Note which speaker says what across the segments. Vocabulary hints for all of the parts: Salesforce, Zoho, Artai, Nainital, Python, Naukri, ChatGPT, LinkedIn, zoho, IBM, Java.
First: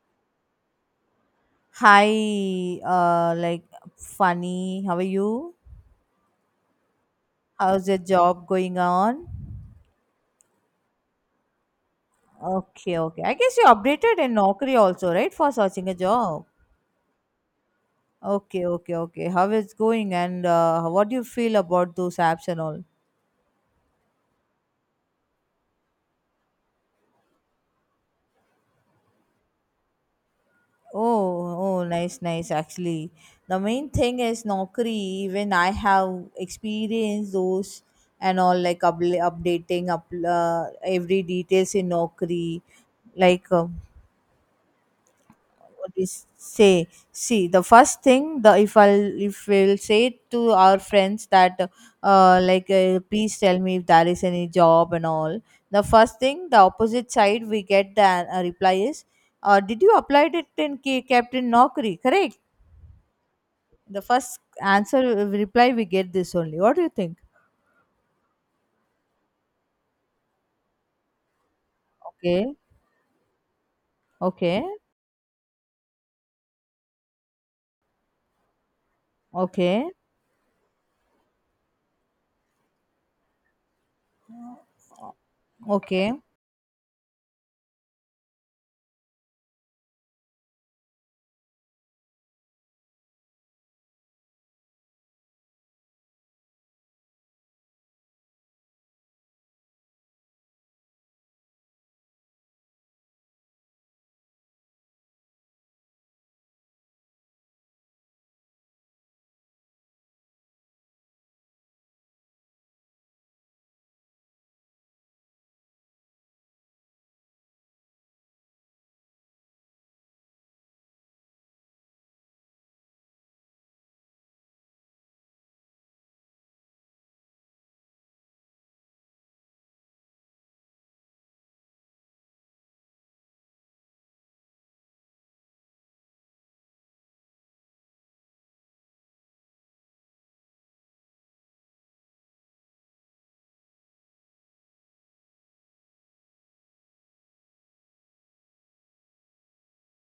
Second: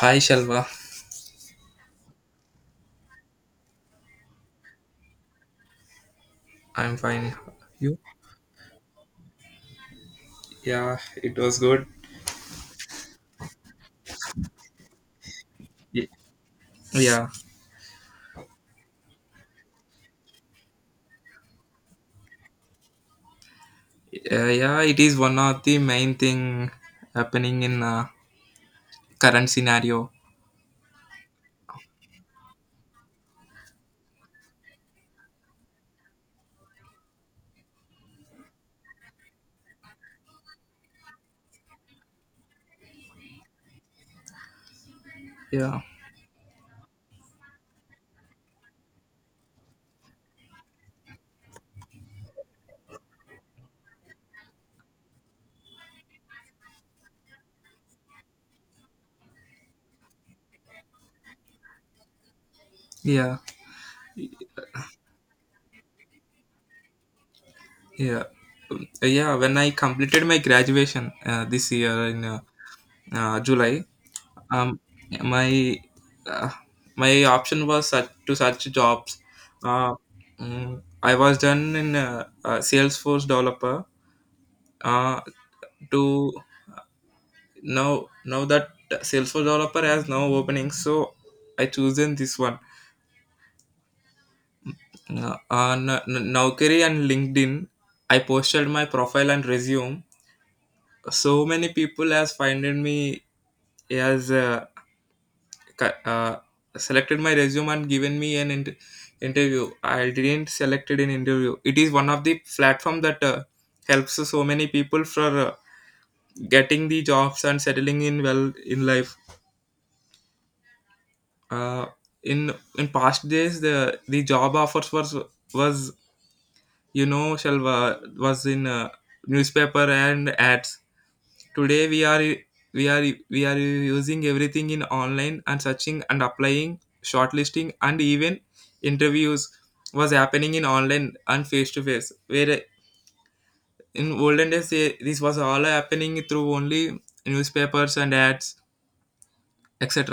Speaker 1: Hi Shalva,
Speaker 2: Hi, like funny. How are you?
Speaker 1: I'm fine.
Speaker 2: How's
Speaker 1: You?
Speaker 2: your job going on?
Speaker 1: Yeah, it was good.
Speaker 2: Okay, okay. I guess you updated in Naukri also, right? For searching a
Speaker 1: Y-
Speaker 2: job.
Speaker 1: Yeah,
Speaker 2: Okay, okay, okay. How is going and what do you feel about those apps and all?
Speaker 1: yeah, yeah. It is one of the main thing happening in current scenario.
Speaker 2: Oh, oh, nice, nice. Actually, the main thing is Naukri. Even I have experienced those and all like updating up every details in Naukri. Like
Speaker 1: Yeah,
Speaker 2: always say, see the first thing, the if we'll say to our friends that please tell me if there is any job and all. The first thing, the opposite side, we get the reply is, did you applied it in captain Nokri? Correct,
Speaker 1: yeah,
Speaker 2: the first answer, reply we get this only. What do you think?
Speaker 1: yeah, yeah. When I completed my graduation this year in
Speaker 2: Okay,
Speaker 1: July,
Speaker 2: okay,
Speaker 1: um, my uh, my option was such, to search jobs.
Speaker 2: okay,
Speaker 1: Uh, I was done in Salesforce developer. Uh,
Speaker 2: okay.
Speaker 1: to Now that Salesforce developer has now openings, so I chosen this one on Naukri and LinkedIn. I posted my profile and resume. So many people has finded me, has cu- uh, selected my resume and given me an interview. I didn't selected an interview. It is one of the platform that helps so many people for getting the jobs and settling in well in life. uh, in in past days, the job offers was, was, Shalva, was in newspaper and ads. Today we are we are using everything in online and searching and applying, shortlisting, and even interviews was happening in online and face to face, where in olden days this was all happening through only newspapers and ads, etc.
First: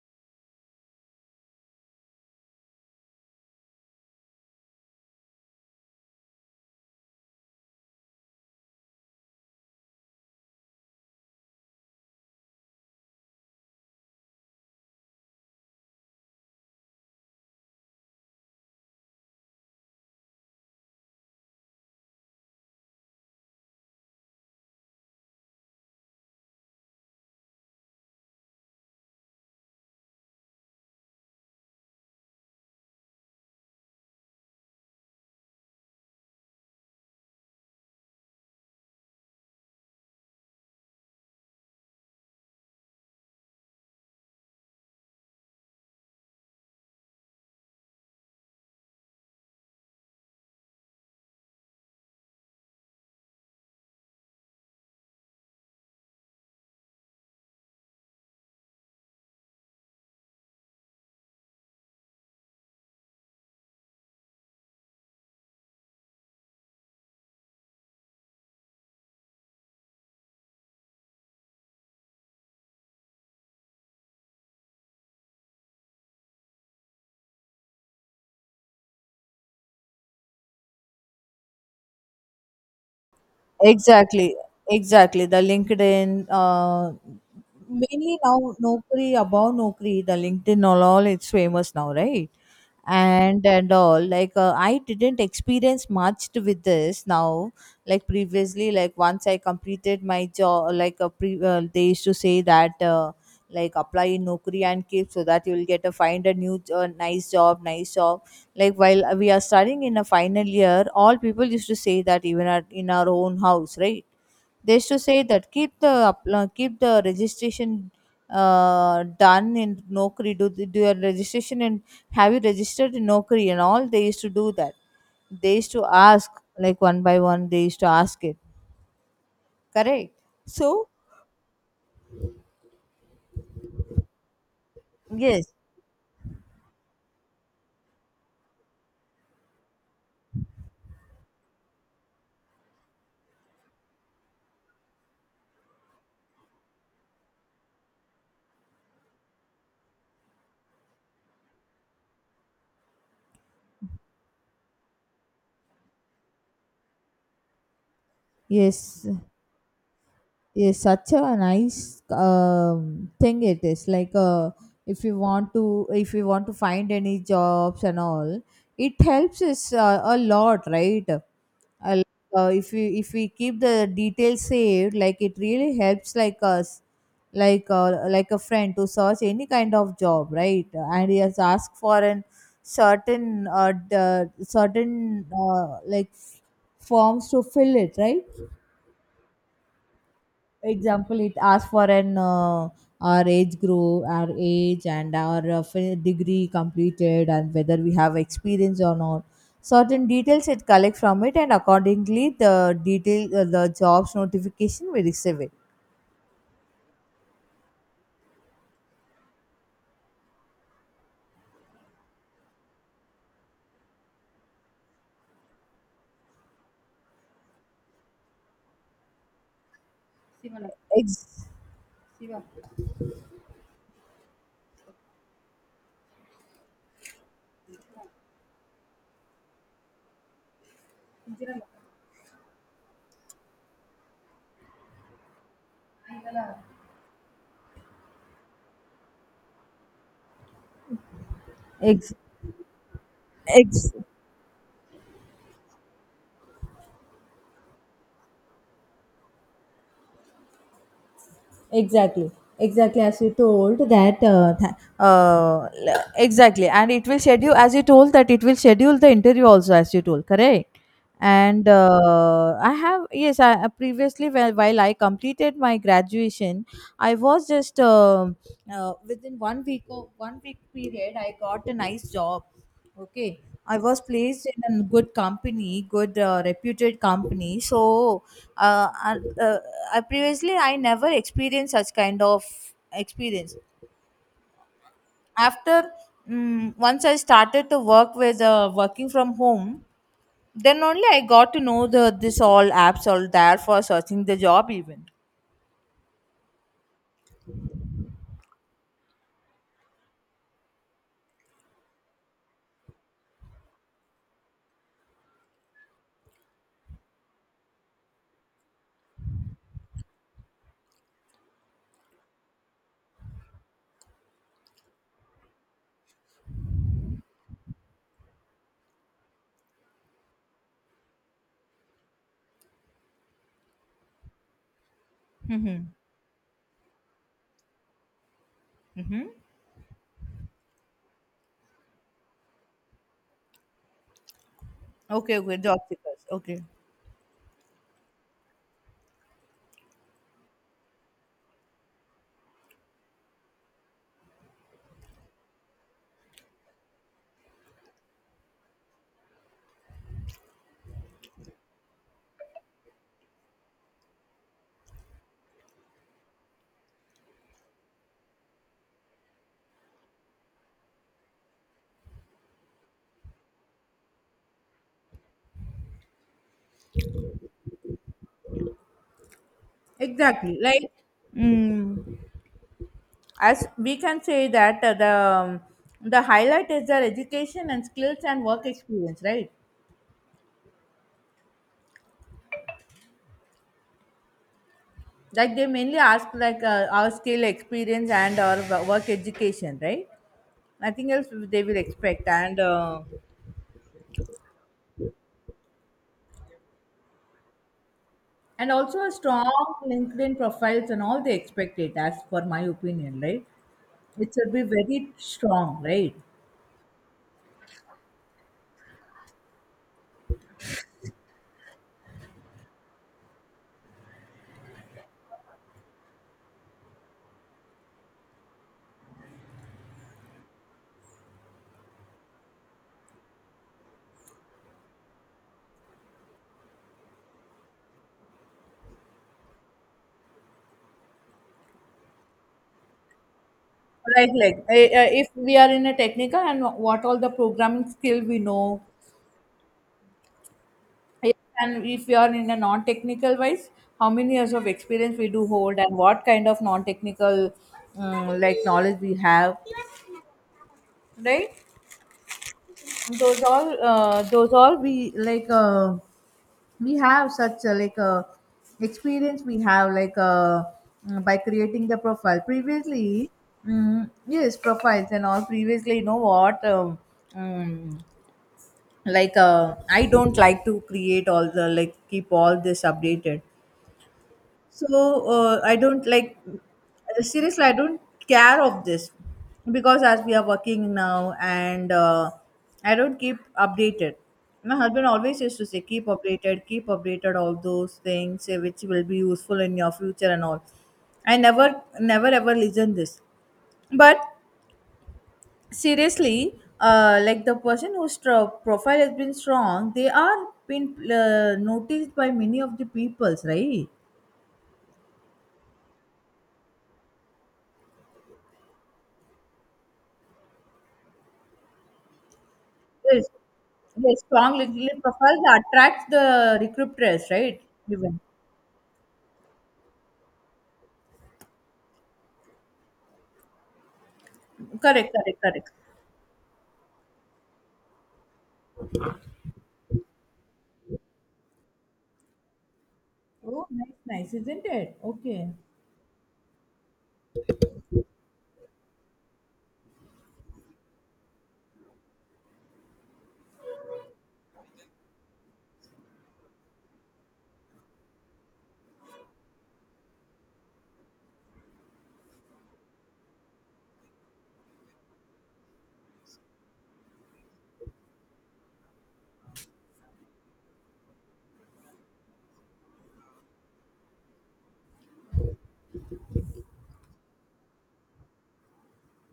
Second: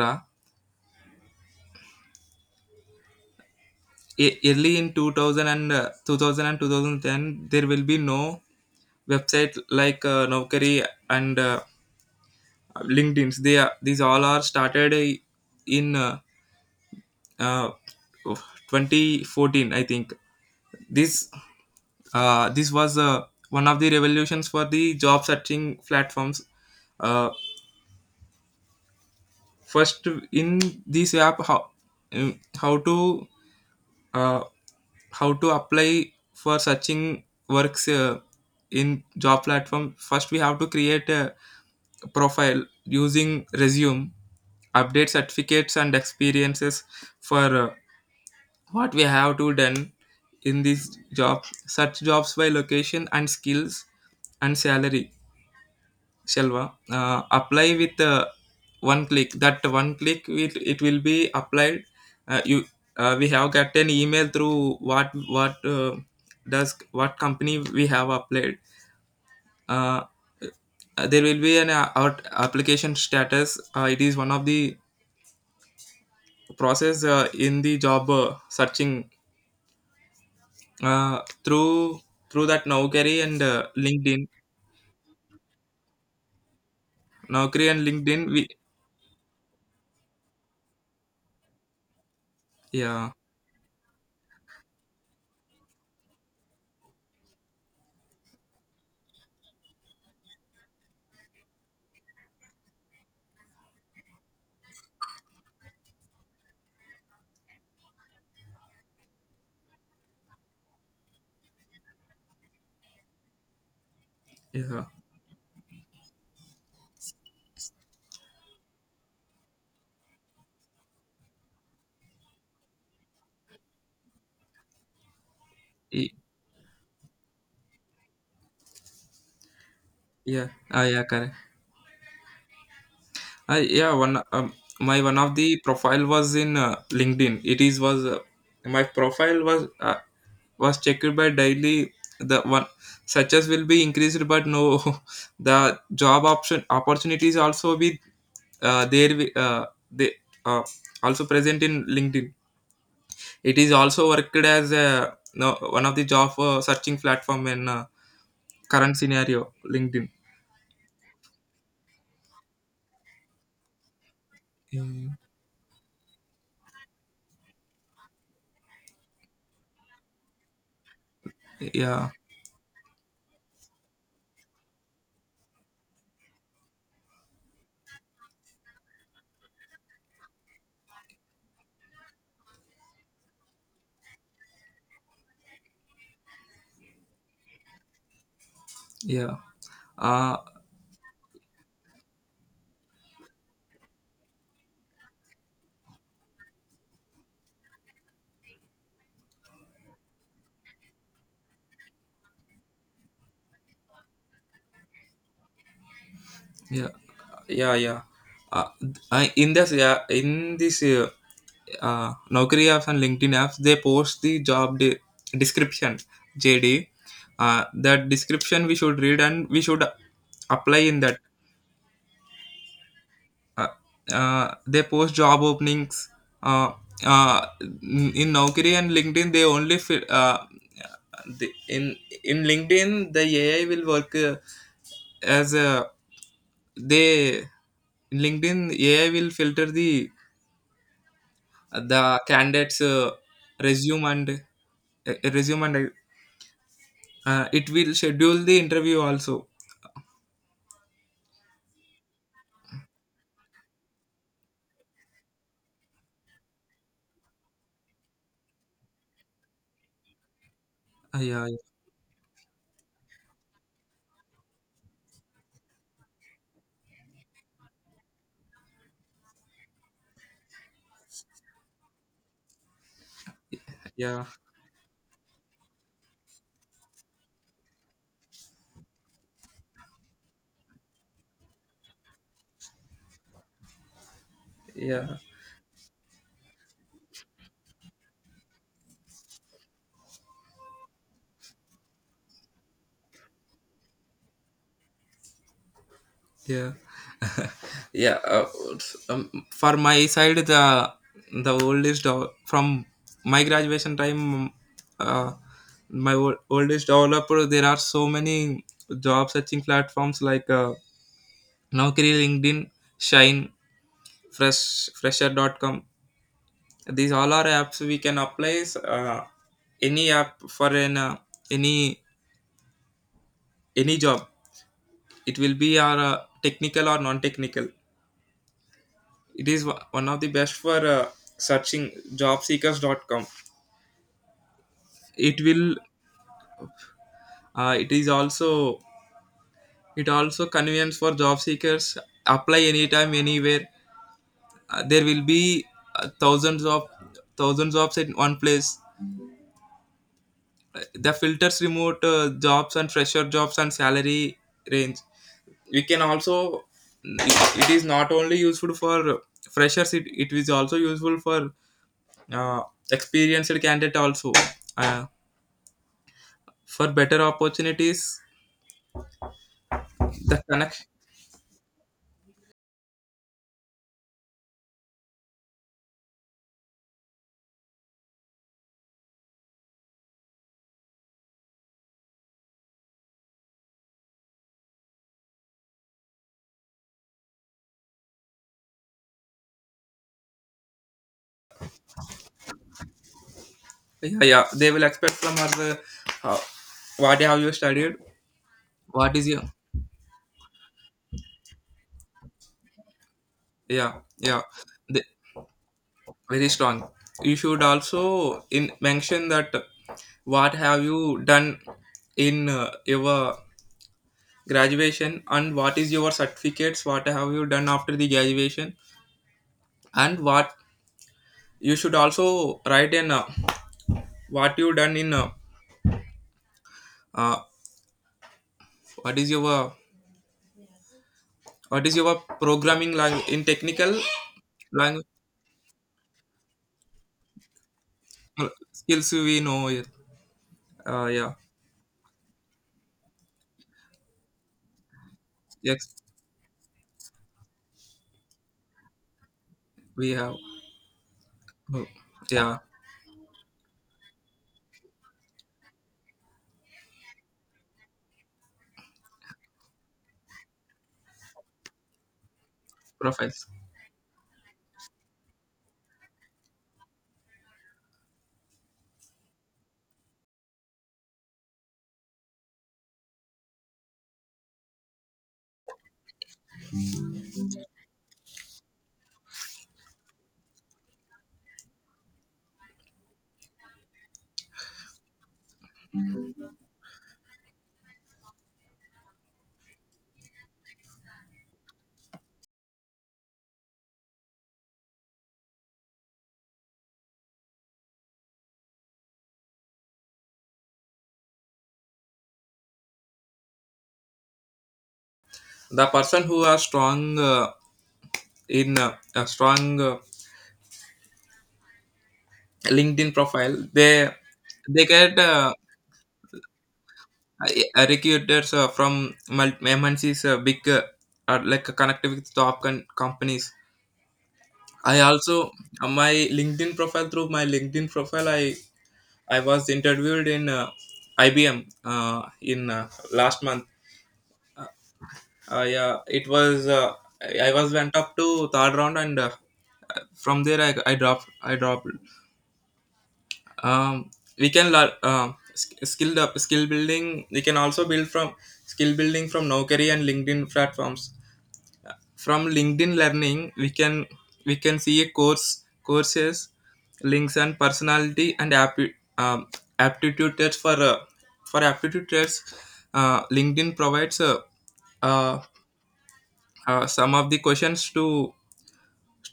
Speaker 1: Early in 2000 and 2000 and 2010, there will be no website like Naukri and LinkedIns. They are, these all are started in uh, 2014, I think. this this was one of the revolutions for the job searching platforms. uh, First in this app, how um, how to uh, how to apply for searching works in job platform. First we have to create a profile using resume, update certificates and experiences for what we have to done in this job. Search jobs by location and skills and salary, Shalva, apply with one click. That one click, it will be applied. Uh, you, we have got an email through what uh, what company we have applied. Uh, there will be an out application status. It is one of the process in the job searching uh, through through that Naukri and LinkedIn.
Speaker 2: Exactly, exactly. The LinkedIn,
Speaker 1: Naukri and
Speaker 2: mainly
Speaker 1: LinkedIn. We
Speaker 2: now Naukri, about Naukri, the LinkedIn all it's famous now, right?
Speaker 1: yeah,
Speaker 2: And all like I didn't experience much with this now. Like previously, like once I completed my job, like they used to say that like apply in Naukri and keep so that you will get a find a new nice job, nice job, like while we are studying in a final year, all people used to say that even at, in our own house, right? They
Speaker 1: yeah.
Speaker 2: used to say that keep the registration done in Nokri. Do your registration and have you registered in Nokri and all. They used to do that. They used to
Speaker 1: Y-
Speaker 2: ask like one by one. They used to ask it. Correct.
Speaker 1: Yeah,
Speaker 2: So
Speaker 1: yeah, correct. I yeah one My one of
Speaker 2: yes,
Speaker 1: the profile was in LinkedIn. It is was My profile was checked by daily. The one searches will be increased, but no, the job option opportunities also be there. Wi- they uh, Also present in LinkedIn. It is also worked as a, no, one of the job searching platform in current
Speaker 2: yes.
Speaker 1: scenario, LinkedIn.
Speaker 2: Is such a nice thing. It is like if
Speaker 1: Mm.
Speaker 2: you want to if you want to find any jobs and all, it helps us a lot, right? Like,
Speaker 1: Yeah,
Speaker 2: if we keep the details saved, like it really helps like us, like a friend to search any kind of job, right? And he has asked for an certain certain like forms to fill it, right?
Speaker 1: yeah. uh,
Speaker 2: Example, it asks for an our age group, our age, and our degree completed, and whether we have experience or not. Certain details it collect from it, and accordingly the detail, the jobs notification we receive it.
Speaker 1: yeah yeah yeah uh, I- in this yeah in this Naukri apps and LinkedIn apps, they post the job description, JD. That description we should read and we should apply in that.
Speaker 2: ex,
Speaker 1: Uh, they post job openings. Uh, in Naukri and LinkedIn, they only fi- the, in LinkedIn, the AI will work as a they in LinkedIn AI will filter the
Speaker 2: ex,
Speaker 1: the candidates
Speaker 2: ex,
Speaker 1: resume and resume, and it will schedule the interview also.
Speaker 2: Exactly, exactly, as you told that exactly, and it will schedule as you told that it will schedule the interview also as you told, correct?
Speaker 1: Yeah,
Speaker 2: And I have, yes, I previously while I completed my graduation, I was just within one week of one week period, I got a nice job. Okay, I was
Speaker 1: yeah,
Speaker 2: placed in a good company, good reputed company. So, uh, I- uh, I previously I never experienced such kind of experience.
Speaker 1: yeah,
Speaker 2: After once I started to work with working from home, then only I got to know the this all apps all there for searching the job even.
Speaker 1: yeah. yeah uh, um, for my side, the oldest from my graduation time, uh, oldest developer, there are so many job searching platforms like Naukri, LinkedIn, Shine, fresher.com. These all are apps. We can apply uh, any app for an any any job. It will be
Speaker 2: Mm-hmm.
Speaker 1: our technical or non technical.
Speaker 2: Mm-hmm.
Speaker 1: It is one of the best for searching, jobseekers.com.
Speaker 2: Okay,
Speaker 1: it
Speaker 2: okay,
Speaker 1: will
Speaker 2: job seekers. Okay,
Speaker 1: it is also, it also convenience for job seekers, apply anytime anywhere. There will be uh, thousands of thousands of jobs in one place, the filters, remote jobs and fresher jobs and salary range. We can also, it is not only useful for freshers, it is also useful for uh, experienced candidate also uh, for better opportunities, the
Speaker 2: exactly.
Speaker 1: connect.
Speaker 2: Like. Mm. As we can say that the highlight is their education and skills and work experience, right? Like they mainly ask like our skill experience and our work education, right? Nothing else they will expect,
Speaker 1: Yeah, yeah, they will expect from her how, what have you studied,
Speaker 2: and also a
Speaker 1: what is your.
Speaker 2: strong linkedin profiles and all they expect it as for my opinion, right?
Speaker 1: Yeah,
Speaker 2: It
Speaker 1: yeah,
Speaker 2: should be
Speaker 1: they,
Speaker 2: very strong, right?
Speaker 1: very strong. You should also in mention that what have you done in your graduation, and what is your certificates, what have you done after the graduation, and what. You should also write in what you done in uh, what is your what is your programming language in technical language,
Speaker 2: If we are in a technical and what all the programming skill we know.
Speaker 1: skills we know it. Yeah.
Speaker 2: Yes. And if we are in a non-technical wise, how many years of experience we do hold
Speaker 1: Yes,
Speaker 2: and what kind of non-technical like knowledge we have,
Speaker 1: we have
Speaker 2: right?
Speaker 1: uh, yeah
Speaker 2: Those all we like. We have such like experience we have like by creating the profile previously.
Speaker 1: profiles.
Speaker 2: Mm, yes, profiles and all previously. You know what? Mm, like I don't like to create all the like keep all this updated. So I don't like, seriously. I don't care of this, because as we are working now, and I don't keep updated. My husband always used to say, keep updated, all those things, which will be useful in your future and all." I never, never, ever listen this. But seriously, like the person whose profile has been strong, they are been noticed by many of the peoples, right?
Speaker 1: The person who are strong uh, in a strong LinkedIn
Speaker 2: Yes,
Speaker 1: profile, they
Speaker 2: yes, strong LinkedIn
Speaker 1: get
Speaker 2: profiles attracts the recruiters, right? Even
Speaker 1: recruiters from MNCs, big, like connected with top companies. I
Speaker 2: correct, correct,
Speaker 1: also,
Speaker 2: correct.
Speaker 1: my LinkedIn profile through my LinkedIn profile, I was interviewed in IBM in last month.
Speaker 2: Oh, nice, nice, isn't it? Okay,
Speaker 1: Yeah, it was I was went up to third round, and from there I dropped, um, we can learn skill up, skill building. We can also build from skill building from Naukri and LinkedIn platforms. From LinkedIn learning, we can see a courses, links, and personality and aptitude tests for aptitude tests. LinkedIn provides uh, some of the questions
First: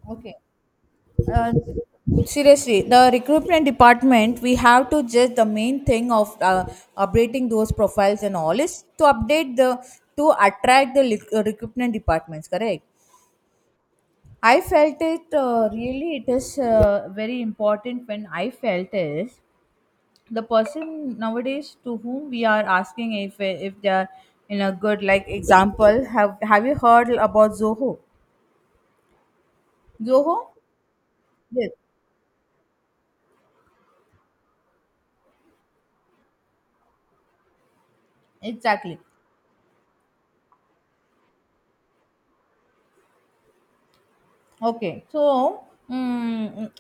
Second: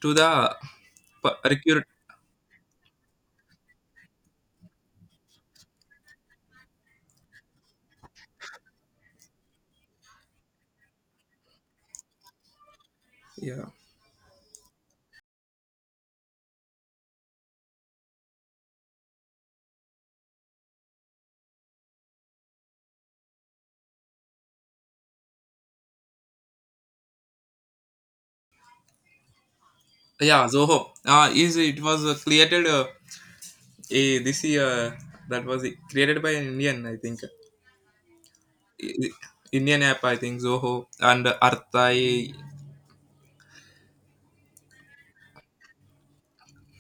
Speaker 1: to
Speaker 2: okay.
Speaker 1: the
Speaker 2: Uh,
Speaker 1: recruit.
Speaker 2: Seriously, the recruitment department, we have to just the main thing of updating those profiles and all is to update the to attract the recruitment departments. Correct.
Speaker 1: Yeah,
Speaker 2: I felt it really. It is very important. When I felt is, the person nowadays to whom we are asking, if they are in a good, like example, have you heard about zoho? Zoho,
Speaker 1: yeah, Zoho is
Speaker 2: yes,
Speaker 1: it was created this year. That was created by an Indian, I think.
Speaker 2: exactly.
Speaker 1: I- Indian app, I think, Zoho and Artai.
Speaker 2: Okay, so mm,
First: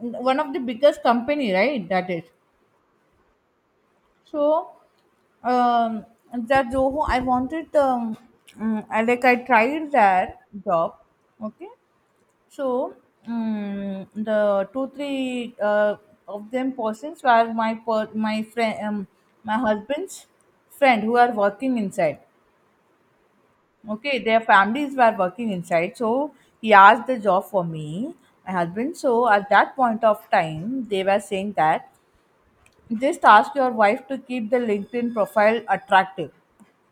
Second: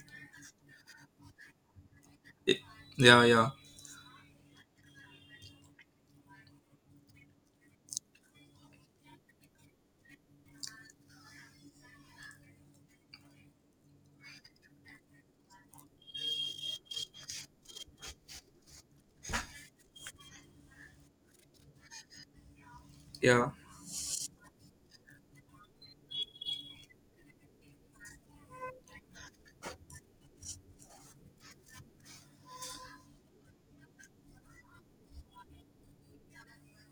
Speaker 2: one of the biggest company, right, that is.
Speaker 1: Yeah, yeah,
Speaker 2: So um that zoho, I wanted, I like I tried that job. Okay. So the two three of them persons were my friend, my husband's friend who are working inside.
Speaker 1: yeah,
Speaker 2: Okay, their families were working inside. So he asked the job for me, my husband. So at that point of time, they were saying that just ask your wife to keep the LinkedIn profile attractive,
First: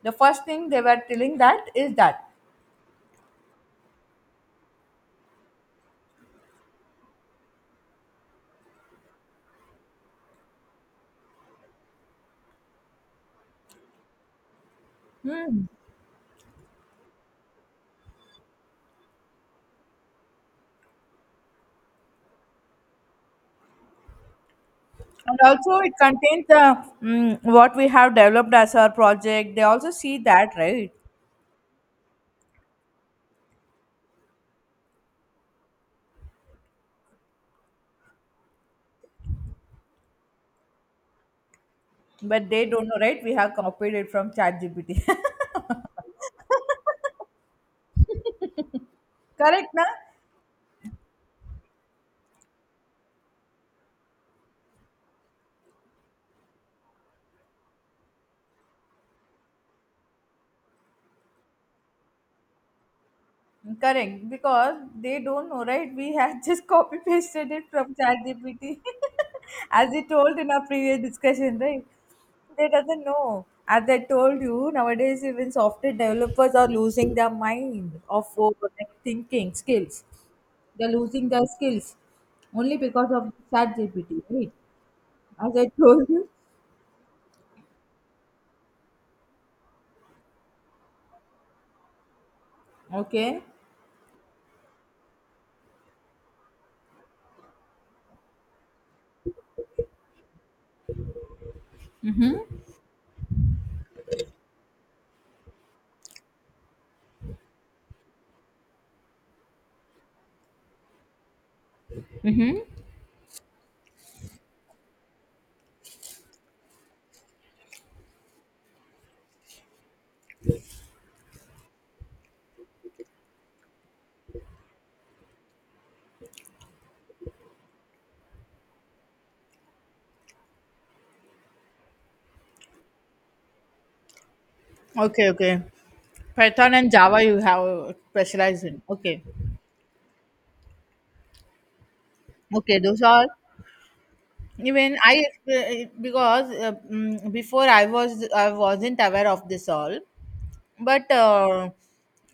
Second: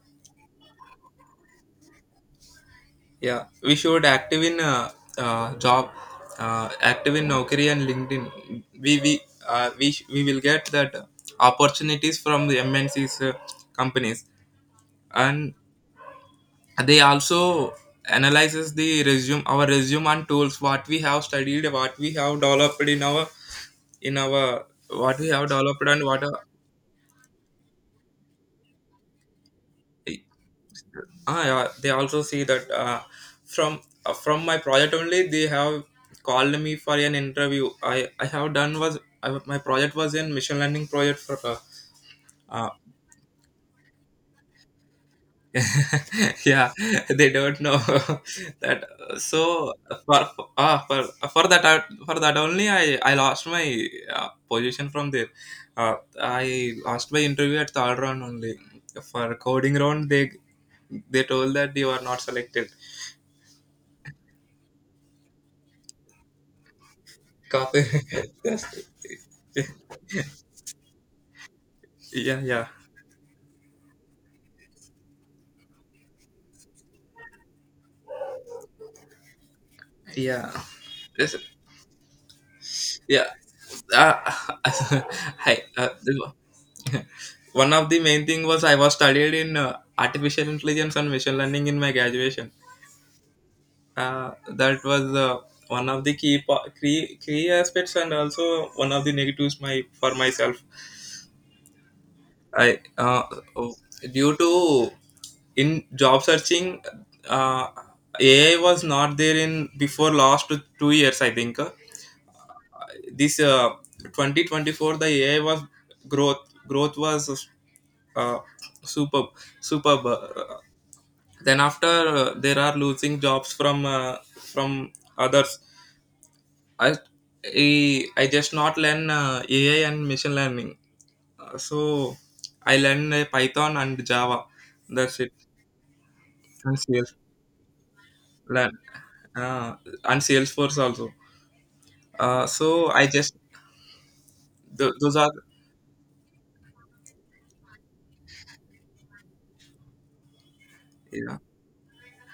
Speaker 2: the first thing they were telling that is that.
Speaker 1: yeah. We should active in uh, job, active in Naukri and LinkedIn. We we we we will get that opportunities from the MNCs companies, and
Speaker 2: hmm,
Speaker 1: they also analyzes the resume, our resume and tools, what we have studied, what we have developed in our, in our what we
Speaker 2: and
Speaker 1: have
Speaker 2: also
Speaker 1: developed
Speaker 2: it
Speaker 1: and what are.
Speaker 2: contains the, what we have developed as our project they also see that, right?
Speaker 1: Ah, yeah, they also see that from from my project only. They have called me for an interview. I have done my project was in machine learning project for
Speaker 2: But they
Speaker 1: uh,
Speaker 2: don't know, right, we have copied it from ChatGPT.
Speaker 1: yeah, they don't know that.
Speaker 2: Correct
Speaker 1: So
Speaker 2: na.
Speaker 1: for for, uh, for for that for that only, I lost my uh, position from there. uh, I lost my interview at third round only. For coding round, they told that you are not selected.
Speaker 2: Correct, because they don't know, right, we have just copy pasted it
Speaker 1: Copy.
Speaker 2: from ChatGPT, as we told in our previous discussion, right?
Speaker 1: Yeah, yeah,
Speaker 2: They doesn't know, as I told you, nowadays even software developers are losing their mind of over, like, thinking skills.
Speaker 1: yeah,
Speaker 2: They're losing their skills only because
Speaker 1: yeah.
Speaker 2: of
Speaker 1: uh,
Speaker 2: ChatGPT, right? As
Speaker 1: hi
Speaker 2: I
Speaker 1: uh,
Speaker 2: told you.
Speaker 1: the- One of the main thing was, I was studied in artificial intelligence and machine learning in my graduation.
Speaker 2: Okay.
Speaker 1: That was one of the key, key aspects, and also one of the negatives my for myself.
Speaker 2: Mm-hmm.
Speaker 1: I Due to in job searching, uh, AI was not there in before last two years, I think. This 2024, the AI was growth growth was uh, superb superb. Then after, there are losing jobs from from others. i i, I just not learn AI and machine learning. So I learn Python and Java, that's
Speaker 2: Okay,
Speaker 1: it.
Speaker 2: okay. Python
Speaker 1: And
Speaker 2: and
Speaker 1: sales
Speaker 2: Java you have specialized
Speaker 1: learn
Speaker 2: in. Okay,
Speaker 1: uh, and Salesforce also.
Speaker 2: okay.
Speaker 1: So
Speaker 2: Those
Speaker 1: I
Speaker 2: are,
Speaker 1: just
Speaker 2: even
Speaker 1: Those are,
Speaker 2: because before I wasn't aware of this all, but
Speaker 1: yeah,
Speaker 2: uh,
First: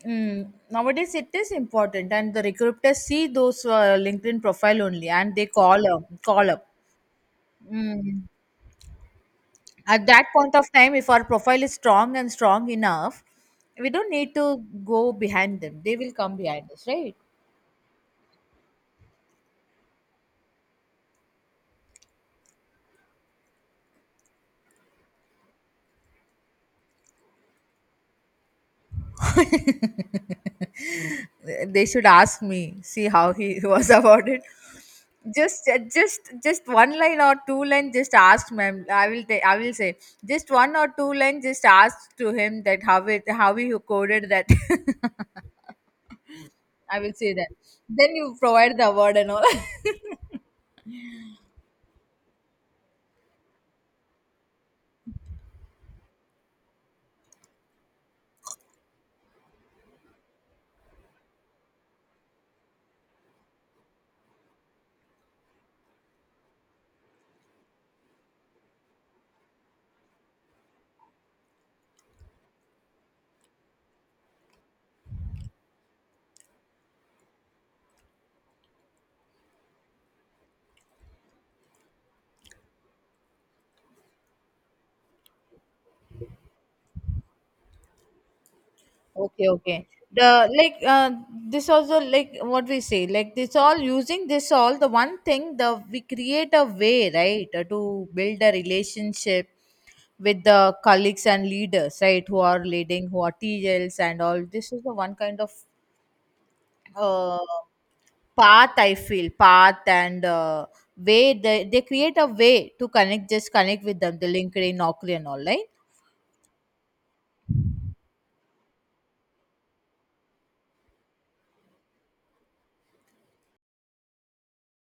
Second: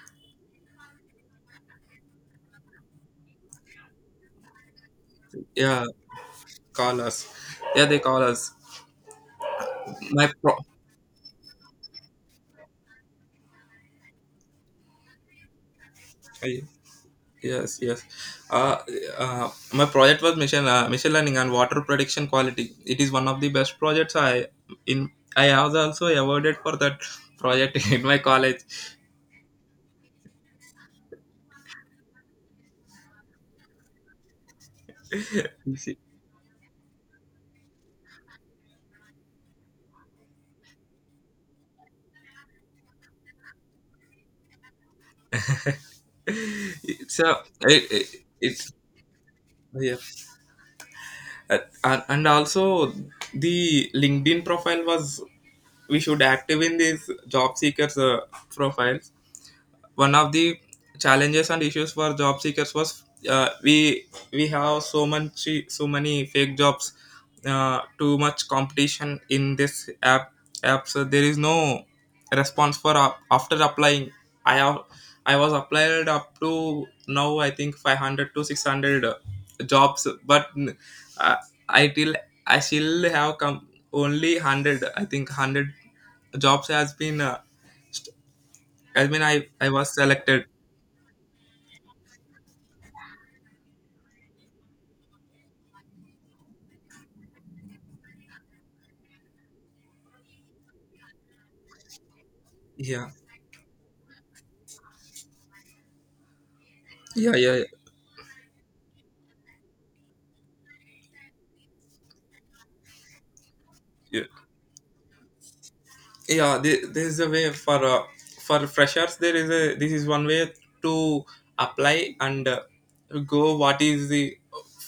Speaker 2: mm, nowadays it is important, and the recruiters see those LinkedIn profile only, and they call
Speaker 1: yeah,
Speaker 2: up, call up.
Speaker 1: call us. Yeah, they call
Speaker 2: Mm.
Speaker 1: us.
Speaker 2: At that
Speaker 1: My pro,
Speaker 2: point of time, if our profile is strong and strong enough, we don't need to go behind them, they will come
Speaker 1: I-
Speaker 2: behind us, right?
Speaker 1: yes, yes. uh, my project was machine learning and water prediction quality. It is one of the best projects. In I was also awarded for that project in my college.
Speaker 2: They should ask me see how he was about it. Just one line or two line, just ask ma'am, I will say, just one or two line, just ask to him that how he coded that I will
Speaker 1: It's
Speaker 2: say
Speaker 1: a
Speaker 2: that
Speaker 1: it, it,
Speaker 2: then you
Speaker 1: it's
Speaker 2: provide the award and all
Speaker 1: Yeah. Uh, and also the LinkedIn profile was, we should active in these job seekers profile. One of the challenges and issues for job seekers was, uh, we we have so much, so many fake jobs, too much competition in this app. So there is no response for up after applying. I have i was applied up to now, I think, 500 to 600 jobs. But uh, i till I still have come only 100, I think, 100 jobs has been I mean,
Speaker 2: Okay,
Speaker 1: I
Speaker 2: okay.
Speaker 1: was selected.
Speaker 2: The like this also like what we say like this all using this all the one thing, the we create a way, right? To build a relationship with the colleagues and leaders, right? Who are
Speaker 1: Yeah,
Speaker 2: leading, who are TLs and all. This is the one kind of
Speaker 1: yeah,
Speaker 2: uh,
Speaker 1: yeah.
Speaker 2: path, I feel, path and way, they create a way to connect, just connect with them,
Speaker 1: Yeah,
Speaker 2: the LinkedIn, Naukri and all, right?
Speaker 1: yeah there, there's a way for freshers. There is a, this is one way to apply, and go, what is the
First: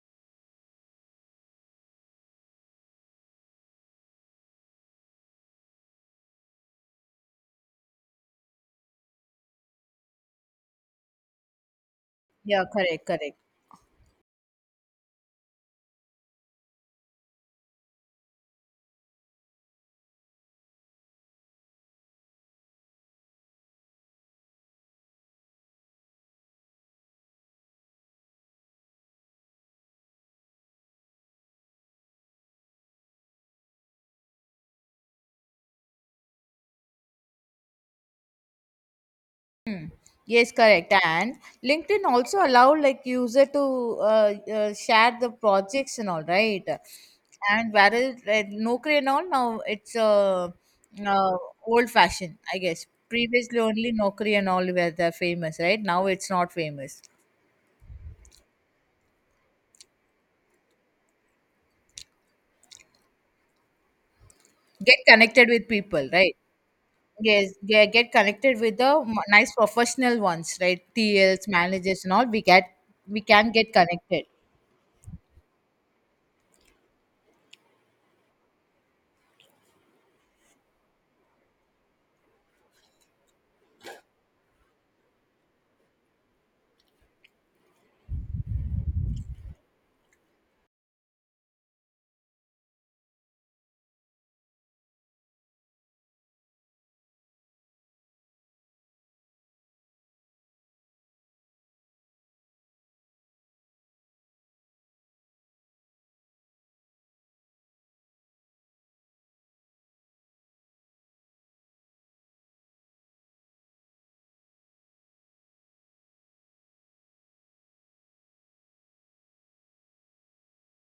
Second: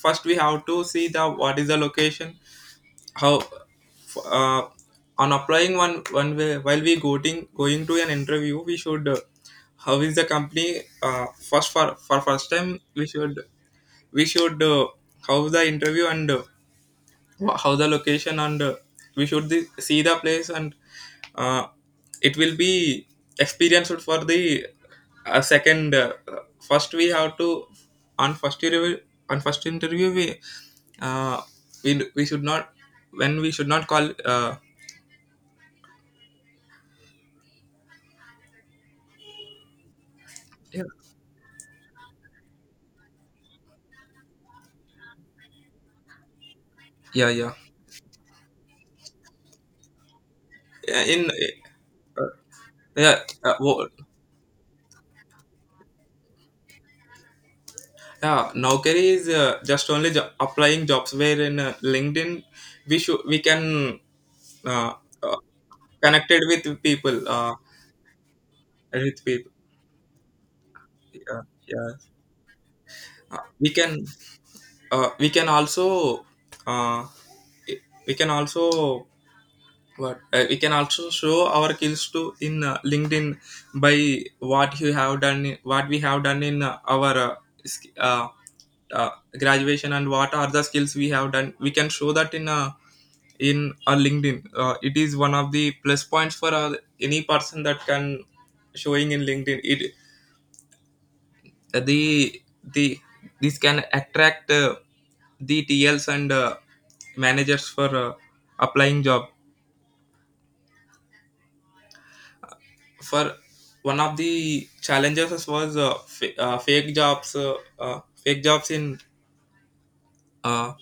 Speaker 1: first. We have to see the, what is the location, how. uh, on applying, one one way. While we going to an interview, we should how is the company. First For first
Speaker 2: Yeah,
Speaker 1: time,
Speaker 2: correct,
Speaker 1: we
Speaker 2: correct.
Speaker 1: should, we should how the interview and how the location, and we should see the place. And uh, it will be experienced for the second first. We have to, on first interview, we uh, we should not, when we should not call
Speaker 2: Yes,
Speaker 1: yeah,
Speaker 2: correct. And LinkedIn also allow like user to share the projects and all, right.
Speaker 1: yeah, yeah.
Speaker 2: And whereas Naukri and all now it's
Speaker 1: Yeah, in
Speaker 2: uh, old fashioned, I guess.
Speaker 1: yeah, uh,
Speaker 2: Previously
Speaker 1: wo-
Speaker 2: only Naukri and all were the famous, right? Now it's not famous.
Speaker 1: yeah, nowkari is just only applying jobs, where in LinkedIn, we can uh,
Speaker 2: Get
Speaker 1: uh,
Speaker 2: connected with people, right?
Speaker 1: connected with people
Speaker 2: Yes, they get connected with the
Speaker 1: with people,
Speaker 2: nice professional ones, right?
Speaker 1: yeah,
Speaker 2: TLs,
Speaker 1: yeah.
Speaker 2: managers, and all. We can
Speaker 1: We
Speaker 2: get
Speaker 1: can
Speaker 2: connected.
Speaker 1: we can also uh, we can also what we can also show our skills to in linkedin by what we have done in our sk- uh, uh, graduation, and what are the skills we have done we can show that in a linkedin. It is one of the plus points for any person that can showing in linkedin. It uh, the the This can attract the tls and managers for applying job for. One of the challenges was fake jobs, fake jobs in uh,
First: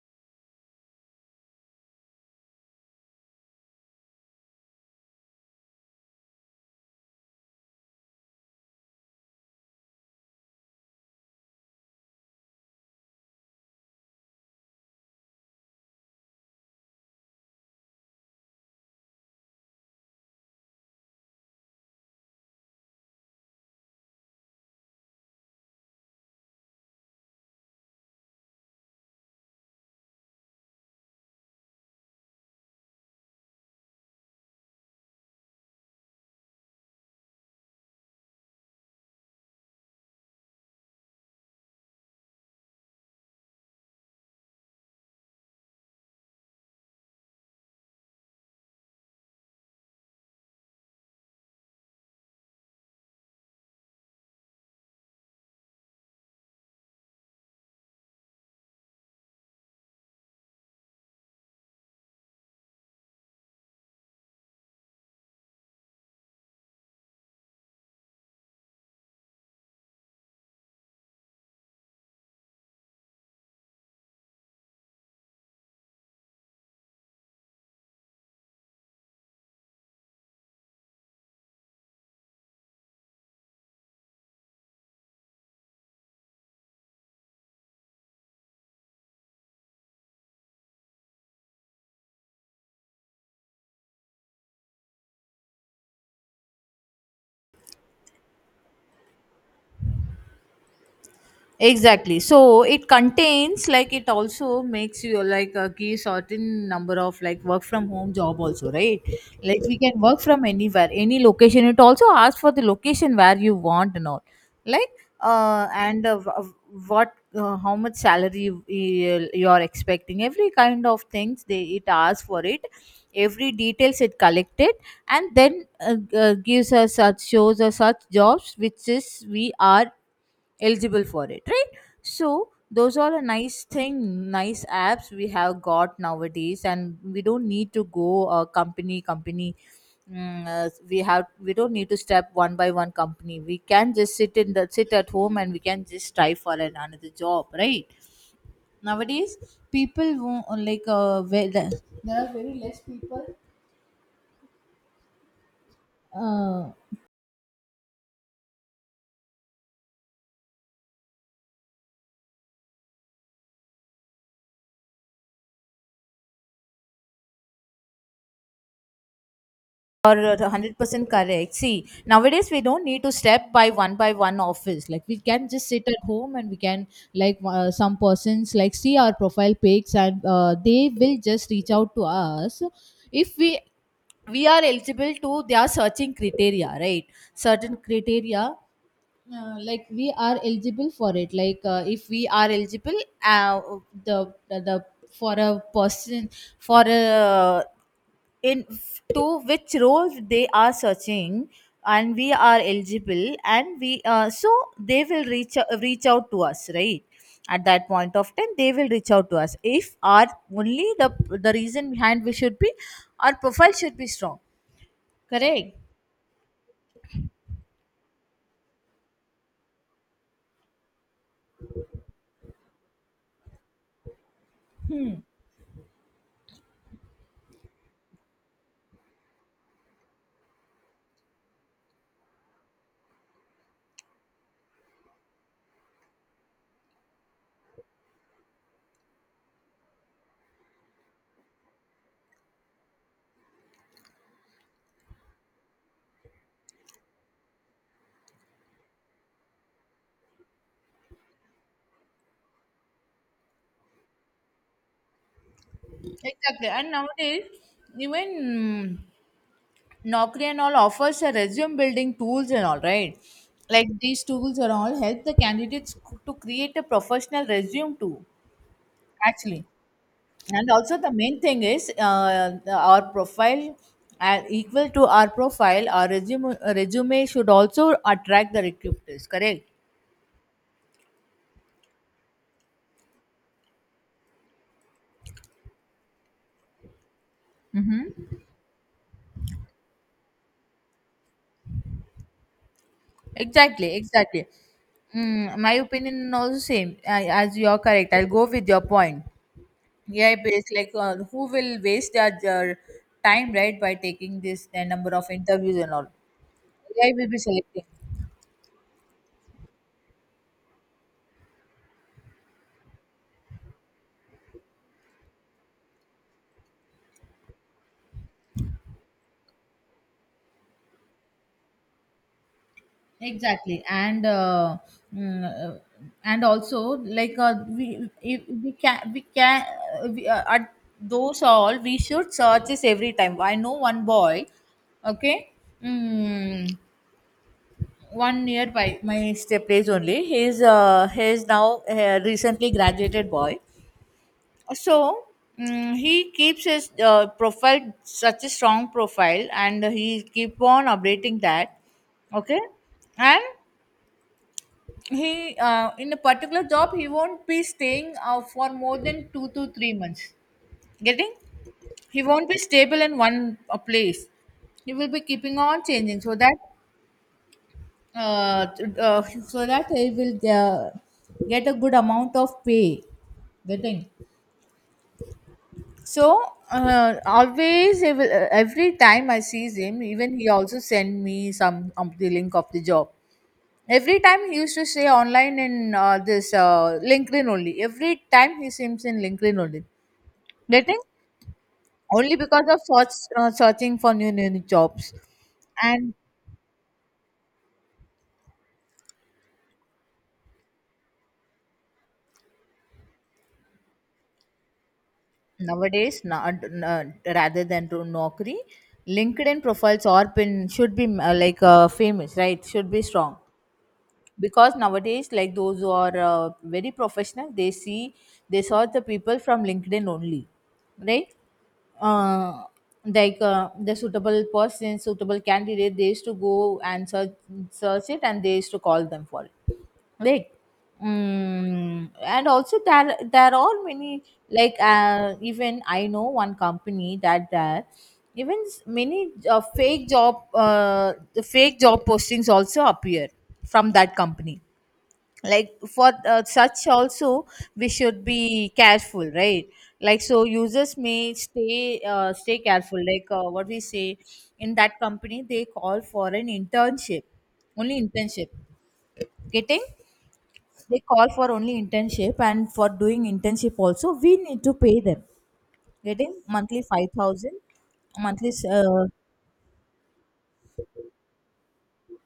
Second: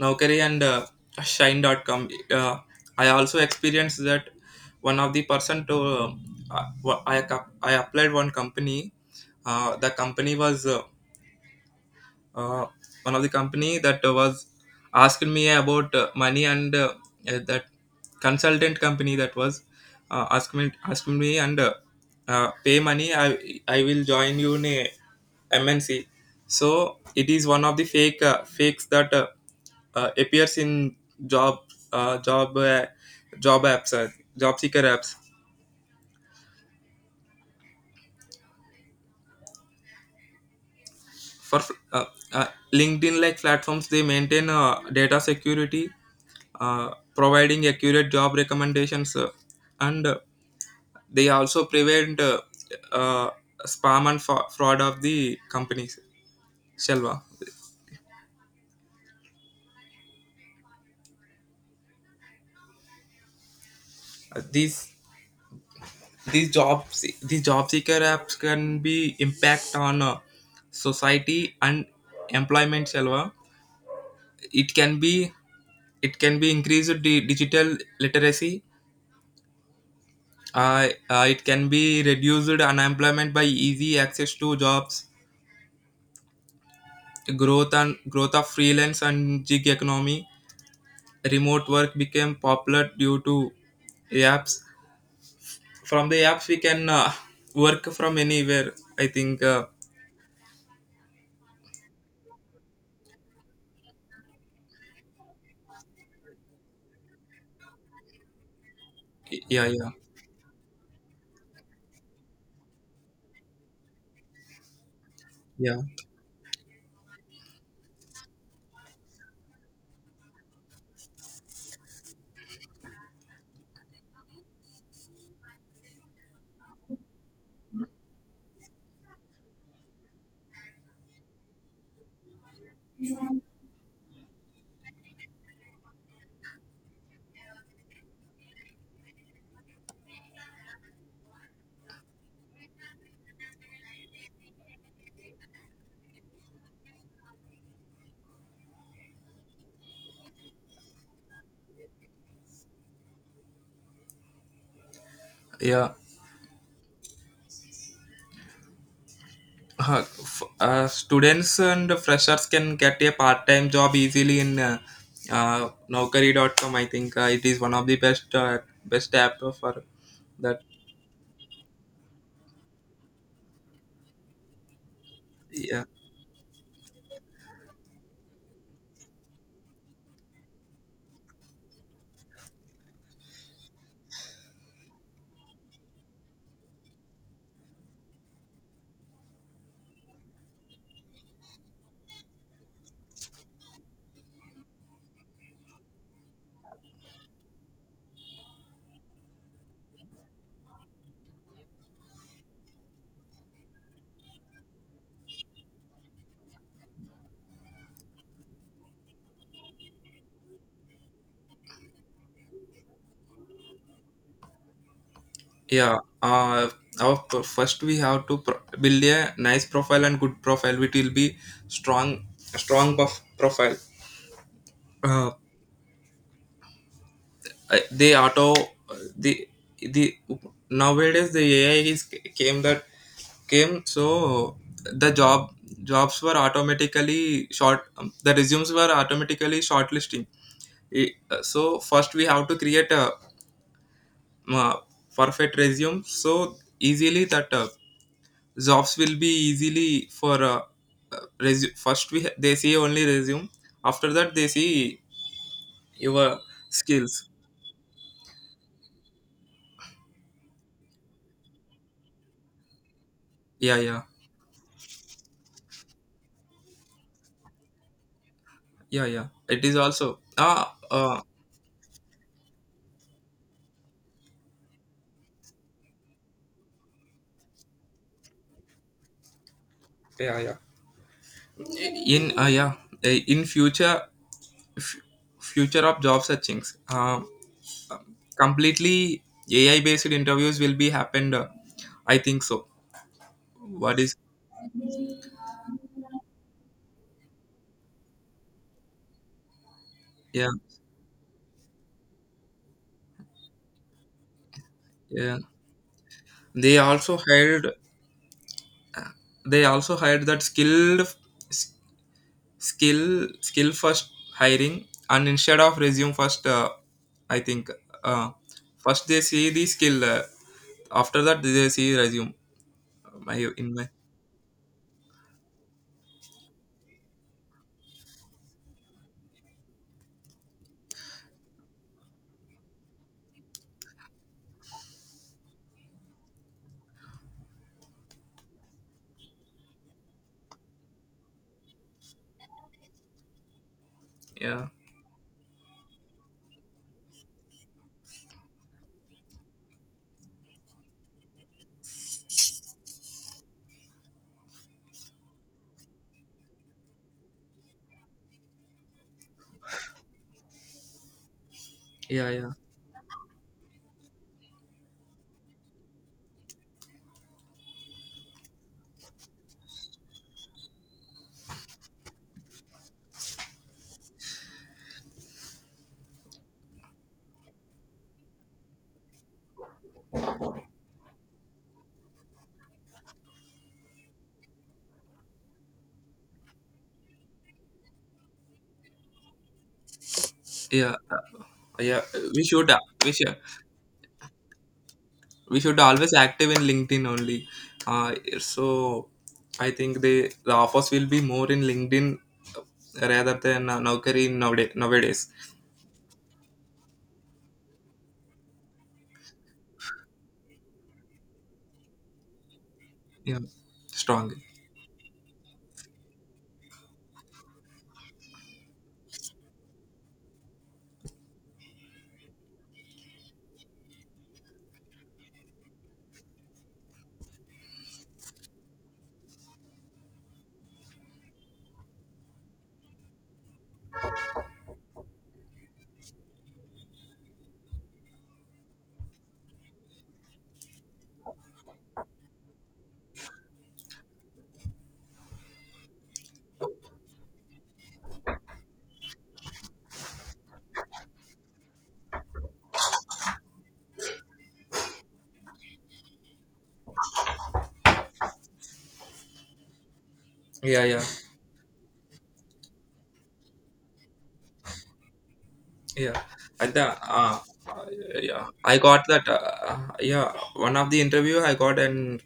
Speaker 1: Naukri and Shine.com. I also experienced that. One of the person to uh, I, I applied one company. The company was uh, one of the company that was asking me about money, and that consultant company that was asking me and pay money, I will join you in a mnc. So it is one of the fakes that appears in job uh, job uh, job apps, job seeker apps for uh, uh, linkedin like platforms. They maintain data security, providing accurate job recommendations, and they also prevent uh, spam and fraud of the companies, shalva. These these jobs, these job seeker apps can be impact on society and employment, shalva. it can be it can be increased the digital literacy. uh, it can be reduced unemployment by easy access to jobs, growth and growth of freelance and gig economy. Remote work became popular due to apps. From the apps we can work from anywhere, I think.
Speaker 2: Exactly, so it contains like it also makes you like a key certain number of like work from home job also, right? Like
Speaker 1: Yeah,
Speaker 2: we
Speaker 1: yeah,
Speaker 2: can work from anywhere, any location, it also asks for the location where you want and all. Like uh
Speaker 1: yeah,
Speaker 2: and uh, wh- what how much salary you're expecting, every kind of things they it asks for it, every details it collected. And then gives us such shows us such jobs which is we are eligible for it, right? So those are a nice thing, nice apps we have got nowadays, and we don't need to go company company. We have, we don't need to step one by one company, we can just sit in the sit at home, and we can just strive for another job, right? Nowadays people won't like, where the,
Speaker 1: yeah,
Speaker 2: uh,
Speaker 1: students and freshers can get a part-time job easily in naukari.com. I think it is one of the best best app for
Speaker 2: or
Speaker 1: that.
Speaker 2: 100% correct. See, nowadays we don't need to step by one office. Like we can just
Speaker 1: Yeah.
Speaker 2: sit at home and we can, some persons like see our profile pics and they will just reach out to us if we are eligible to their searching criteria, right? Certain criteria, like we are eligible for it. Like if we are eligible, uh, the for a person, for a, in, to which roles they are searching, and we are eligible and we, they will reach out to us, right? At that point of time they will reach out to us if our, only the reason behind, we should be, our profile should be strong. Correct.
Speaker 1: Yeah, our first we have to build a nice profile and good profile, which will be strong profile. Uh, they auto the the nowadays the AI is came that came, so the job jobs were automatically short the resumes were automatically shortlisting. So first we have to create a uh, perfect resume so easily that. Jobs will be easily for first we they see only resume, after that they see your
Speaker 2: Exactly. And
Speaker 1: skills.
Speaker 2: nowadays, even Naukri and all offers a resume building tools and all, right?
Speaker 1: Yeah,
Speaker 2: Like
Speaker 1: yeah,
Speaker 2: these tools are all help the candidates to create a professional resume too,
Speaker 1: yeah, yeah, it
Speaker 2: actually.
Speaker 1: is also
Speaker 2: And
Speaker 1: ah,
Speaker 2: also the main thing is, our profile, equal to our profile, our resume should also attract the recruiters. Correct?
Speaker 1: yeah yeah in uh, yeah in future f- future of job searchings completely ai based interviews will be happened, I think so.
Speaker 2: Exactly,
Speaker 1: What is?
Speaker 2: exactly. My opinion also same, as you are correct. I'll go with your point. Yeah, it
Speaker 1: Yeah,
Speaker 2: is like, who will waste their time, right, by taking this, number of
Speaker 1: yeah,
Speaker 2: interviews and all.
Speaker 1: they
Speaker 2: AI
Speaker 1: also
Speaker 2: will be
Speaker 1: hired
Speaker 2: selecting.
Speaker 1: they also hired that skill first hiring, and instead of resume first, I think uh, first they see the skill, after that they see resume, my in
Speaker 2: Exactly,
Speaker 1: my.
Speaker 2: and also like, we if we can we can we, at those all we should search this every time. I know one boy. Okay. mm, One nearby my step place only, he's now a recently graduated boy.
Speaker 1: Yeah,
Speaker 2: So, he keeps his, profile such a strong profile, and he keep on updating that. Okay. And he, in a particular job he won't be staying, for more than 2 to 3 months. Getting. He
Speaker 1: yeah,
Speaker 2: won't
Speaker 1: yeah,
Speaker 2: be stable in one, place. He will be keeping on changing, so that, uh, t- uh, so that he will, get a good amount of pay. Getting. So, always, every time I sees him, even he also send me some, the link of the job. Every time he used to say online in, this LinkedIn only. Every time he seems in LinkedIn only.
Speaker 1: yeah,
Speaker 2: Getting.
Speaker 1: yeah,
Speaker 2: Only
Speaker 1: we
Speaker 2: because
Speaker 1: should uh,
Speaker 2: of
Speaker 1: we should
Speaker 2: searching for new jobs.
Speaker 1: we should
Speaker 2: And
Speaker 1: always active in linkedin only. uh, so I think they the offers will be more in linkedin, rather than Naukri nowadays.
Speaker 2: nowadays, rather than to Naukri, LinkedIn profiles or pin should be, famous, right? Should be strong,
Speaker 1: Yeah, strong,
Speaker 2: because nowadays like those who are, very professional, they see, they saw the people from LinkedIn only, right? uh, the suitable person, suitable candidate, they used to go and search, search it, and they used to call them for it. Like, and also there are many, even I know one company that there, many, fake job the fake job postings also appear from that company. For, such also we should be careful, right? Like, so users may stay careful, like, what we say. In that company they call for an internship. Only internship. Getting.
Speaker 1: yeah,
Speaker 2: They
Speaker 1: yeah.
Speaker 2: call for only internship, and for doing internship also we need to pay them.
Speaker 1: Yeah,
Speaker 2: Getting.
Speaker 1: at
Speaker 2: Monthly
Speaker 1: the
Speaker 2: 5,000.
Speaker 1: uh, yeah,
Speaker 2: monthly s-
Speaker 1: I got
Speaker 2: uh,
Speaker 1: that. Yeah, one of the interview I got an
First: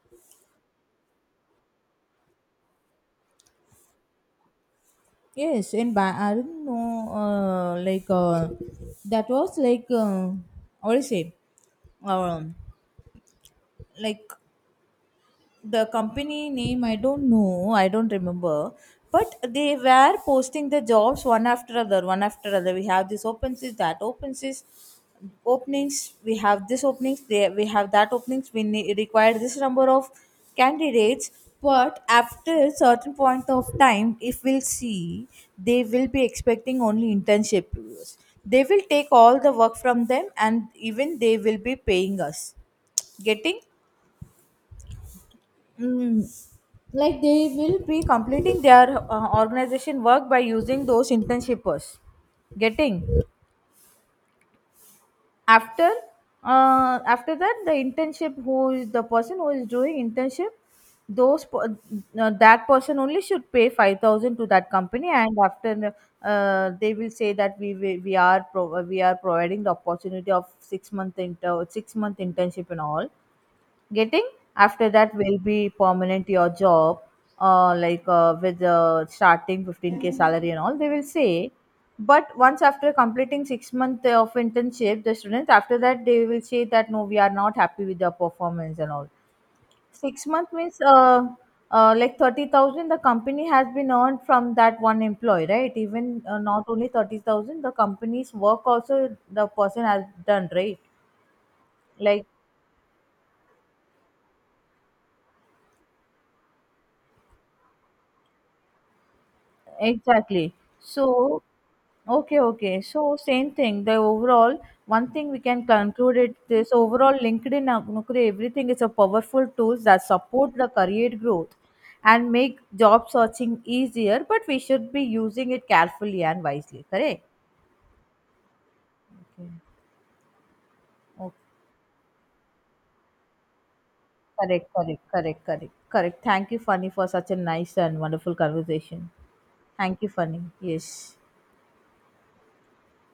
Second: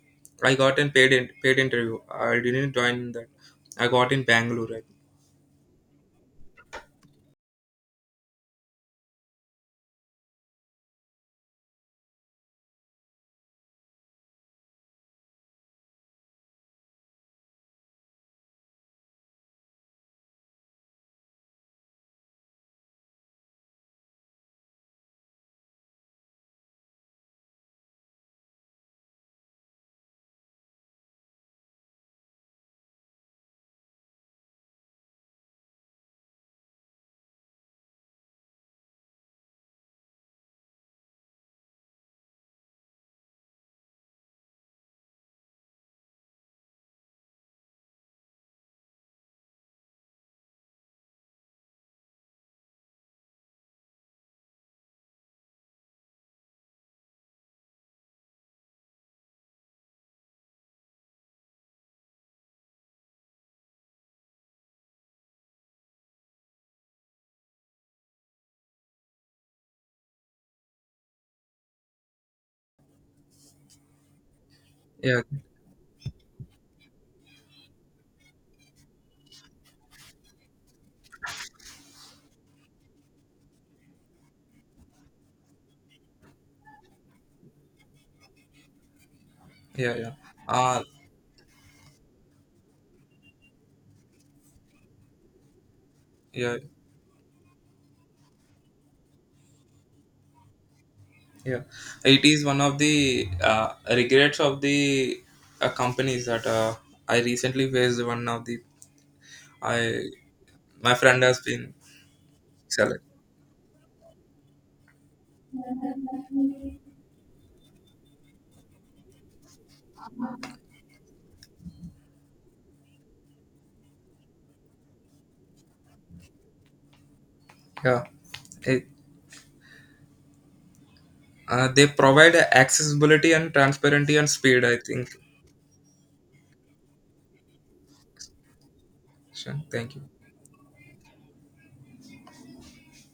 Speaker 1: paid paid interview. I didn't join that. I got in Bangalore, right?
Speaker 2: yes, I don't know. uh, like uh, that was like, what do you say um, like the company name I don't know, I don't remember. But they were posting the jobs one after other, one after other. We have this openings, that openings, openings, we have this openings. They, we have that openings. We require this number of candidates. But after a certain point of time if we'll see, they will be expecting only internship viewers. They will take all the work from them, and even they will be paying us. Getting. Mm, like, they will be completing their, organization work by using those internships. Getting. After, after that, the internship, who is the person who is doing internship, those per- that person only should pay 5,000 to that company. And after, they will say that we are, we are providing the opportunity of 6 month 6-month internship and all. Getting. After that
Speaker 1: Yeah,
Speaker 2: will be permanent your job. Like with Starting 15K salary and all they will say. But once after completing 6 months of internship, the students, after that they will say that no, we are not happy with your performance and all.
Speaker 1: yeah, yeah.
Speaker 2: 6 month means,
Speaker 1: Uh,
Speaker 2: 30,000 the company has been earned from that one employee, right? Even,
Speaker 1: yeah,
Speaker 2: not only 30,000, the company's work also the person has done, right?
Speaker 1: yeah. It
Speaker 2: Like,
Speaker 1: is one of the regrets of the companies that I recently faced. One of the I
Speaker 2: exactly.
Speaker 1: my friend has
Speaker 2: So,
Speaker 1: been
Speaker 2: okay, okay.
Speaker 1: selected.
Speaker 2: So, same thing. The overall, one thing we can conclude it, this overall LinkedIn, Naukri, everything is a powerful tool that support the career growth and make job searching easier, but we should be using it carefully and wisely. Correct?
Speaker 1: Yeah. It,
Speaker 2: Okay. Oh,
Speaker 1: they provide accessibility and transparency and speed,
Speaker 2: correct,
Speaker 1: I
Speaker 2: correct,
Speaker 1: think.
Speaker 2: correct, correct, correct. Thank you, Funny, for such a nice and wonderful conversation.
Speaker 1: Sure. Thank you.
Speaker 2: Thank you, Funny. Yes.